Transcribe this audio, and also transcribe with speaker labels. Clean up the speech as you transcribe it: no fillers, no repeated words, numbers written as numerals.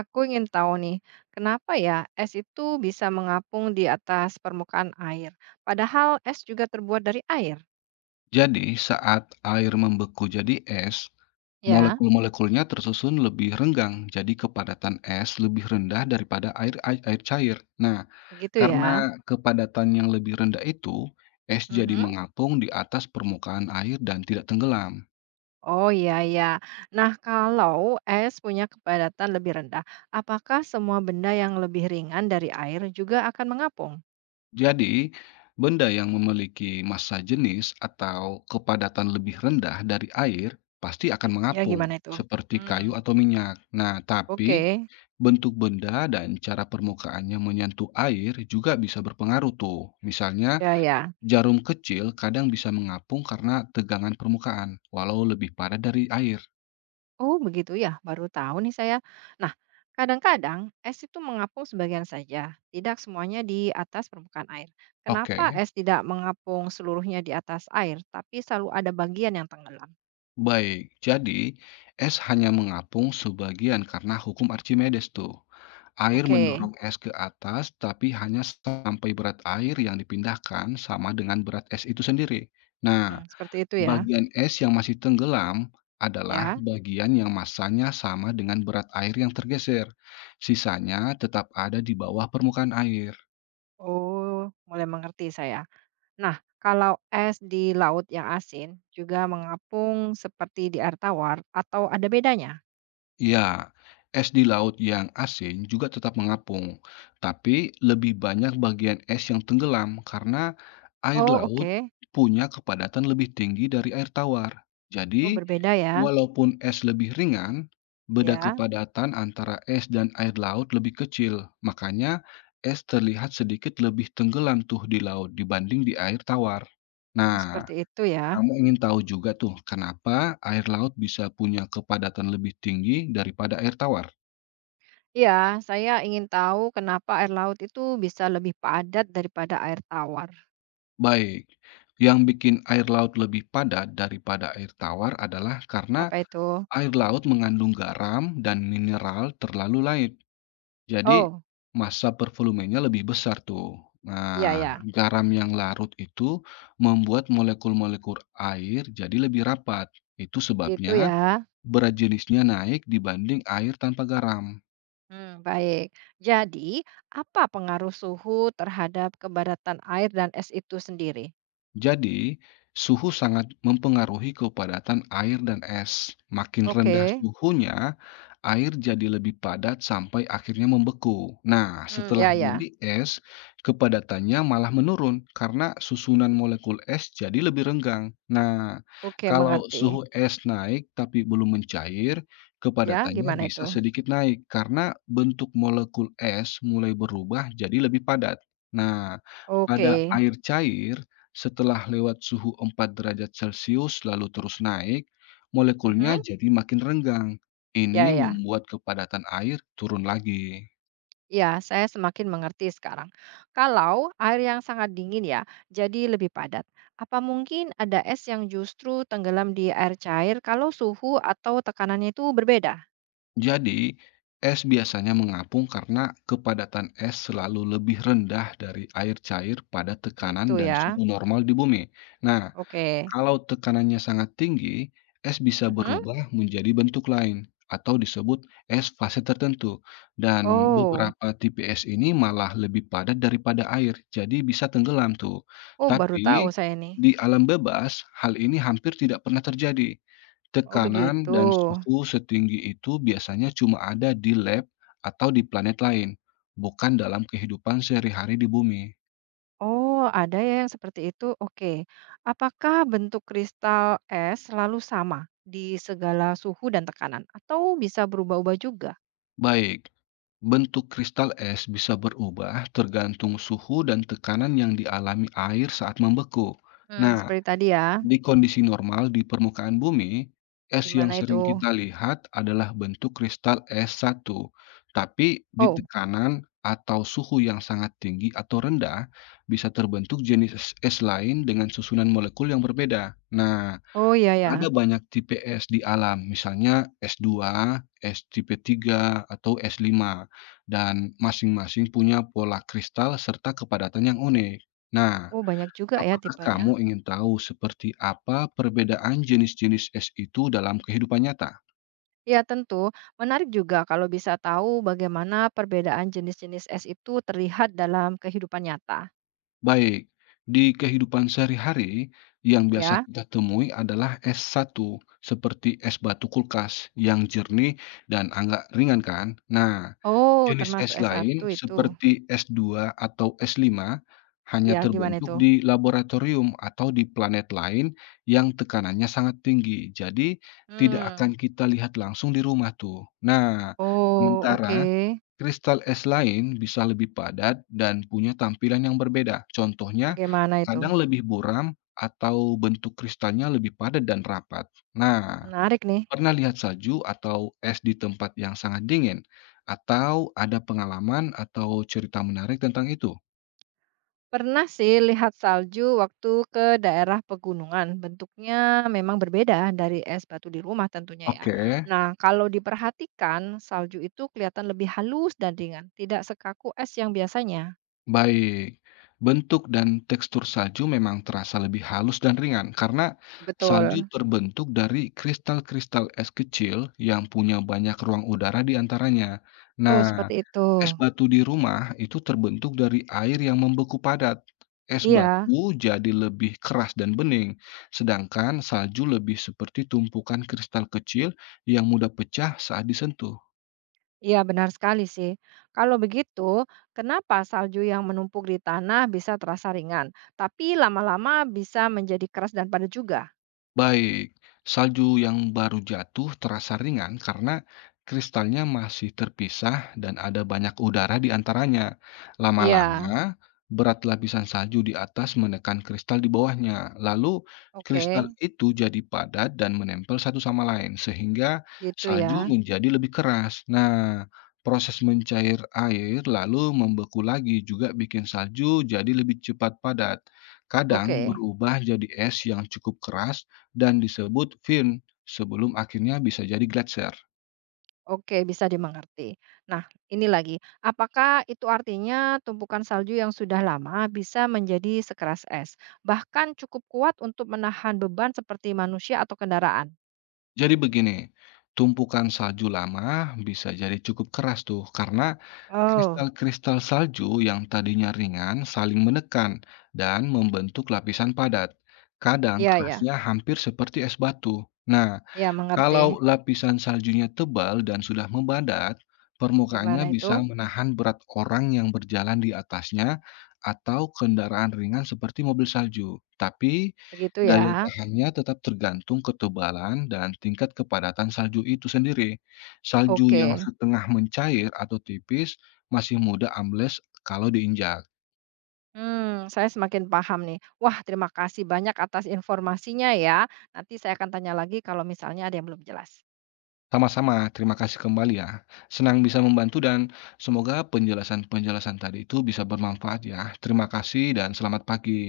Speaker 1: Aku ingin tahu nih, kenapa ya es itu bisa mengapung di atas permukaan air, padahal es juga terbuat dari air?
Speaker 2: Jadi, saat air membeku jadi es,
Speaker 1: Ya,
Speaker 2: molekul-molekulnya tersusun lebih renggang, jadi kepadatan es lebih rendah daripada air cair. Nah,
Speaker 1: begitu
Speaker 2: karena
Speaker 1: ya.
Speaker 2: kepadatan yang lebih rendah itu, es jadi
Speaker 1: Mhm.
Speaker 2: mengapung di atas permukaan air dan tidak tenggelam.
Speaker 1: Oh iya ya. Nah, kalau es punya kepadatan lebih rendah, apakah semua benda yang lebih ringan dari air juga akan mengapung?
Speaker 2: Jadi, benda yang memiliki massa jenis atau kepadatan lebih rendah dari air pasti akan
Speaker 1: Gitu. Ya,
Speaker 2: mengapung,
Speaker 1: gimana itu?
Speaker 2: seperti kayu
Speaker 1: Hmm,
Speaker 2: atau minyak. Nah, tapi
Speaker 1: oke.
Speaker 2: bentuk benda dan cara permukaannya menyentuh air juga bisa berpengaruh tuh. Misalnya,
Speaker 1: Ya ya.
Speaker 2: jarum kecil kadang bisa mengapung karena tegangan permukaan, walau lebih padat dari air.
Speaker 1: Oh begitu ya, baru tahu nih saya. Nah, kadang-kadang es itu mengapung sebagian saja, tidak semuanya di atas permukaan air. Kenapa
Speaker 2: Oke,
Speaker 1: es tidak mengapung seluruhnya di atas air, tapi selalu ada bagian yang tenggelam?
Speaker 2: baik. Jadi, es hanya mengapung sebagian karena hukum Archimedes tuh. Air
Speaker 1: Oke,
Speaker 2: mendorong es ke atas, tapi hanya sampai berat air yang dipindahkan sama dengan berat es itu sendiri. Nah,
Speaker 1: hmm, seperti itu ya.
Speaker 2: bagian es yang masih tenggelam adalah
Speaker 1: Ya,
Speaker 2: bagian yang masanya sama dengan berat air yang tergeser. Sisanya tetap ada di bawah permukaan air.
Speaker 1: oh mulai mengerti saya. Nah, kalau es di laut yang asin juga mengapung seperti di air tawar atau ada bedanya?
Speaker 2: Ya, es di laut yang asin juga tetap mengapung, tapi lebih banyak bagian es yang tenggelam karena air
Speaker 1: Oh
Speaker 2: laut
Speaker 1: oke,
Speaker 2: punya kepadatan lebih tinggi dari air tawar. Jadi,
Speaker 1: oh berbeda ya.
Speaker 2: walaupun es lebih ringan, beda
Speaker 1: Ya,
Speaker 2: kepadatan antara es dan air laut lebih kecil. Makanya, es terlihat sedikit lebih tenggelam tuh di laut dibanding di air tawar.
Speaker 1: hmm,
Speaker 2: Nah,
Speaker 1: seperti itu ya.
Speaker 2: kamu ingin tahu juga tuh kenapa air laut bisa punya kepadatan lebih tinggi daripada air tawar?
Speaker 1: Iya, saya ingin tahu kenapa air laut itu bisa lebih padat daripada air tawar.
Speaker 2: Baik, yang bikin air laut lebih padat daripada air tawar adalah karena
Speaker 1: Apa itu?
Speaker 2: air laut mengandung garam dan mineral terlalu lain. Jadi,
Speaker 1: Oh,
Speaker 2: massa per volumenya lebih besar tuh.
Speaker 1: iya
Speaker 2: Nah,
Speaker 1: ya.
Speaker 2: garam yang larut itu membuat molekul-molekul air jadi lebih rapat. Itu
Speaker 1: Gitu
Speaker 2: sebabnya
Speaker 1: ya.
Speaker 2: berat jenisnya naik dibanding air tanpa garam.
Speaker 1: Hmm, baik. Jadi, apa pengaruh suhu terhadap kepadatan air dan es itu sendiri?
Speaker 2: Jadi, suhu sangat mempengaruhi kepadatan air dan es. Makin rendah
Speaker 1: Oke.
Speaker 2: suhunya, air jadi lebih padat sampai akhirnya membeku. Nah,
Speaker 1: Hmm,
Speaker 2: setelah
Speaker 1: ya ya.
Speaker 2: jadi es, kepadatannya malah menurun karena susunan molekul es jadi lebih renggang. Nah,
Speaker 1: Oke,
Speaker 2: kalau
Speaker 1: mengerti.
Speaker 2: suhu es naik tapi belum mencair,
Speaker 1: Ya,
Speaker 2: kepadatannya
Speaker 1: gimana itu?
Speaker 2: bisa sedikit naik karena bentuk molekul es mulai berubah jadi lebih padat. Nah, pada
Speaker 1: Oke.
Speaker 2: air cair, setelah lewat suhu 4 derajat Celcius lalu terus naik, molekulnya
Speaker 1: Mhm,
Speaker 2: jadi makin renggang.
Speaker 1: ya
Speaker 2: Ini
Speaker 1: ya.
Speaker 2: membuat kepadatan air turun lagi.
Speaker 1: Ya, saya semakin mengerti sekarang. Kalau air yang sangat dingin ya, jadi lebih padat. Apa mungkin ada es yang justru tenggelam di air cair kalau suhu atau tekanannya itu berbeda?
Speaker 2: Jadi, es biasanya mengapung karena kepadatan es selalu lebih rendah dari air cair pada
Speaker 1: Gitu
Speaker 2: tekanan dan
Speaker 1: ya.
Speaker 2: suhu normal di bumi. Nah,
Speaker 1: Oke.
Speaker 2: kalau tekanannya sangat tinggi, es bisa
Speaker 1: Mhm.
Speaker 2: berubah menjadi bentuk lain atau disebut es fase tertentu. Dan
Speaker 1: Oh,
Speaker 2: beberapa tipe es ini malah lebih padat daripada air, jadi bisa tenggelam tuh.
Speaker 1: oh baru tahu
Speaker 2: Tapi
Speaker 1: saya ini.
Speaker 2: di alam bebas, hal ini hampir tidak pernah terjadi.
Speaker 1: Oh
Speaker 2: Tekanan
Speaker 1: begitu.
Speaker 2: dan suhu setinggi itu biasanya cuma ada di lab atau di planet lain, bukan dalam kehidupan sehari-hari di bumi.
Speaker 1: Oh, ada ya yang seperti itu. Oke. Apakah bentuk kristal es selalu sama di segala suhu dan tekanan atau bisa berubah-ubah juga?
Speaker 2: Baik, bentuk kristal es bisa berubah tergantung suhu dan tekanan yang dialami air saat membeku.
Speaker 1: Hmm,
Speaker 2: Nah,
Speaker 1: seperti tadi ya.
Speaker 2: di kondisi normal di permukaan bumi, es yang
Speaker 1: Gimana itu?
Speaker 2: sering kita lihat adalah bentuk kristal es satu. Tapi di
Speaker 1: Oh,
Speaker 2: tekanan atau suhu yang sangat tinggi atau rendah, bisa terbentuk jenis es es lain dengan susunan molekul yang berbeda. Nah,
Speaker 1: oh ya
Speaker 2: ada
Speaker 1: ya.
Speaker 2: banyak tipe es di alam, misalnya S2, es tipe 3 atau s lima, dan masing-masing punya pola kristal serta kepadatan yang unik. Nah,
Speaker 1: Oh banyak juga ya
Speaker 2: apakah
Speaker 1: tipenya.
Speaker 2: kamu ingin tahu seperti apa perbedaan jenis-jenis es itu dalam kehidupan nyata?
Speaker 1: Ya tentu, menarik juga kalau bisa tahu bagaimana perbedaan jenis-jenis es itu terlihat dalam kehidupan nyata,
Speaker 2: Baik, di kehidupan sehari-hari, yang biasa
Speaker 1: ya.
Speaker 2: kita temui adalah es satu, seperti es batu kulkas yang jernih dan agak ringan kan? Nah,
Speaker 1: Oh,
Speaker 2: jenis
Speaker 1: termasuk
Speaker 2: es
Speaker 1: S1
Speaker 2: lain,
Speaker 1: itu.
Speaker 2: seperti es dua atau es lima, hanya
Speaker 1: Ya, gimana
Speaker 2: terbentuk
Speaker 1: itu?
Speaker 2: di laboratorium atau di planet lain yang tekanannya sangat tinggi. Jadi, tidak
Speaker 1: Hmm.
Speaker 2: akan kita lihat langsung di rumah tuh. Nah,
Speaker 1: Oh, oke.
Speaker 2: sementara kristal es lain bisa lebih padat dan punya tampilan yang berbeda. Contohnya,
Speaker 1: Bagaimana itu?
Speaker 2: kadang lebih buram atau bentuk kristalnya lebih padat dan rapat. Nah,
Speaker 1: Menarik nih.
Speaker 2: pernah lihat salju atau es di tempat yang sangat dingin? Atau ada pengalaman atau cerita menarik tentang itu?
Speaker 1: Pernah sih lihat salju waktu ke daerah pegunungan. Bentuknya memang berbeda dari es batu di rumah tentunya ya.
Speaker 2: Oke.
Speaker 1: Nah, kalau diperhatikan, salju itu kelihatan lebih halus dan ringan, tidak sekaku es yang biasanya.
Speaker 2: Baik, bentuk dan tekstur salju memang terasa lebih halus dan ringan karena salju
Speaker 1: Betul.
Speaker 2: terbentuk dari kristal-kristal es kecil yang punya banyak ruang udara di antaranya.
Speaker 1: Oh,
Speaker 2: Nah,
Speaker 1: seperti itu.
Speaker 2: es batu di rumah itu terbentuk dari air yang membeku padat. Es
Speaker 1: Iya,
Speaker 2: batu jadi lebih keras dan bening, sedangkan salju lebih seperti tumpukan kristal kecil yang mudah pecah saat disentuh.
Speaker 1: iya, benar sekali sih. Kalau begitu, kenapa salju yang menumpuk di tanah bisa terasa ringan, tapi lama-lama bisa menjadi keras dan padat juga?
Speaker 2: Baik, salju yang baru jatuh terasa ringan karena kristalnya masih terpisah dan ada banyak udara di antaranya.
Speaker 1: Iya,
Speaker 2: Lama-lama, berat lapisan salju di atas menekan kristal di bawahnya. Lalu, kristal
Speaker 1: oke,
Speaker 2: itu jadi padat dan menempel satu sama lain, sehingga
Speaker 1: gitu
Speaker 2: salju
Speaker 1: ya.
Speaker 2: menjadi lebih keras. Nah, proses mencair air lalu membeku lagi juga bikin salju jadi lebih cepat padat. Kadang
Speaker 1: Oke.
Speaker 2: berubah jadi es yang cukup keras dan disebut fin sebelum akhirnya bisa jadi gletser.
Speaker 1: Oke, bisa dimengerti. Nah, ini lagi, apakah itu artinya tumpukan salju yang sudah lama bisa menjadi sekeras es, bahkan cukup kuat untuk menahan beban seperti manusia atau kendaraan?
Speaker 2: Jadi begini, tumpukan salju lama bisa jadi cukup keras tuh karena
Speaker 1: Oh,
Speaker 2: kristal-kristal salju yang tadinya ringan saling menekan dan membentuk lapisan padat. Kadang
Speaker 1: iya ya,
Speaker 2: kerasnya hampir seperti es batu. Nah,
Speaker 1: ya
Speaker 2: kalau
Speaker 1: mengerti.
Speaker 2: lapisan saljunya tebal dan sudah membadat, permukaannya
Speaker 1: Gimana
Speaker 2: bisa
Speaker 1: itu?
Speaker 2: menahan berat orang yang berjalan di atasnya atau kendaraan ringan seperti mobil salju. Tapi
Speaker 1: Begitu ya.
Speaker 2: Daya tahannya tetap tergantung ketebalan dan tingkat kepadatan salju itu sendiri. Salju yang
Speaker 1: Oke.
Speaker 2: setengah mencair atau tipis masih mudah ambles kalau diinjak.
Speaker 1: Hmm, saya semakin paham nih. Wah, terima kasih banyak atas informasinya ya. Nanti saya akan tanya lagi kalau misalnya ada yang belum jelas.
Speaker 2: Sama-sama, terima kasih kembali ya. Senang bisa membantu dan semoga penjelasan-penjelasan tadi itu bisa bermanfaat ya. Terima kasih dan selamat pagi.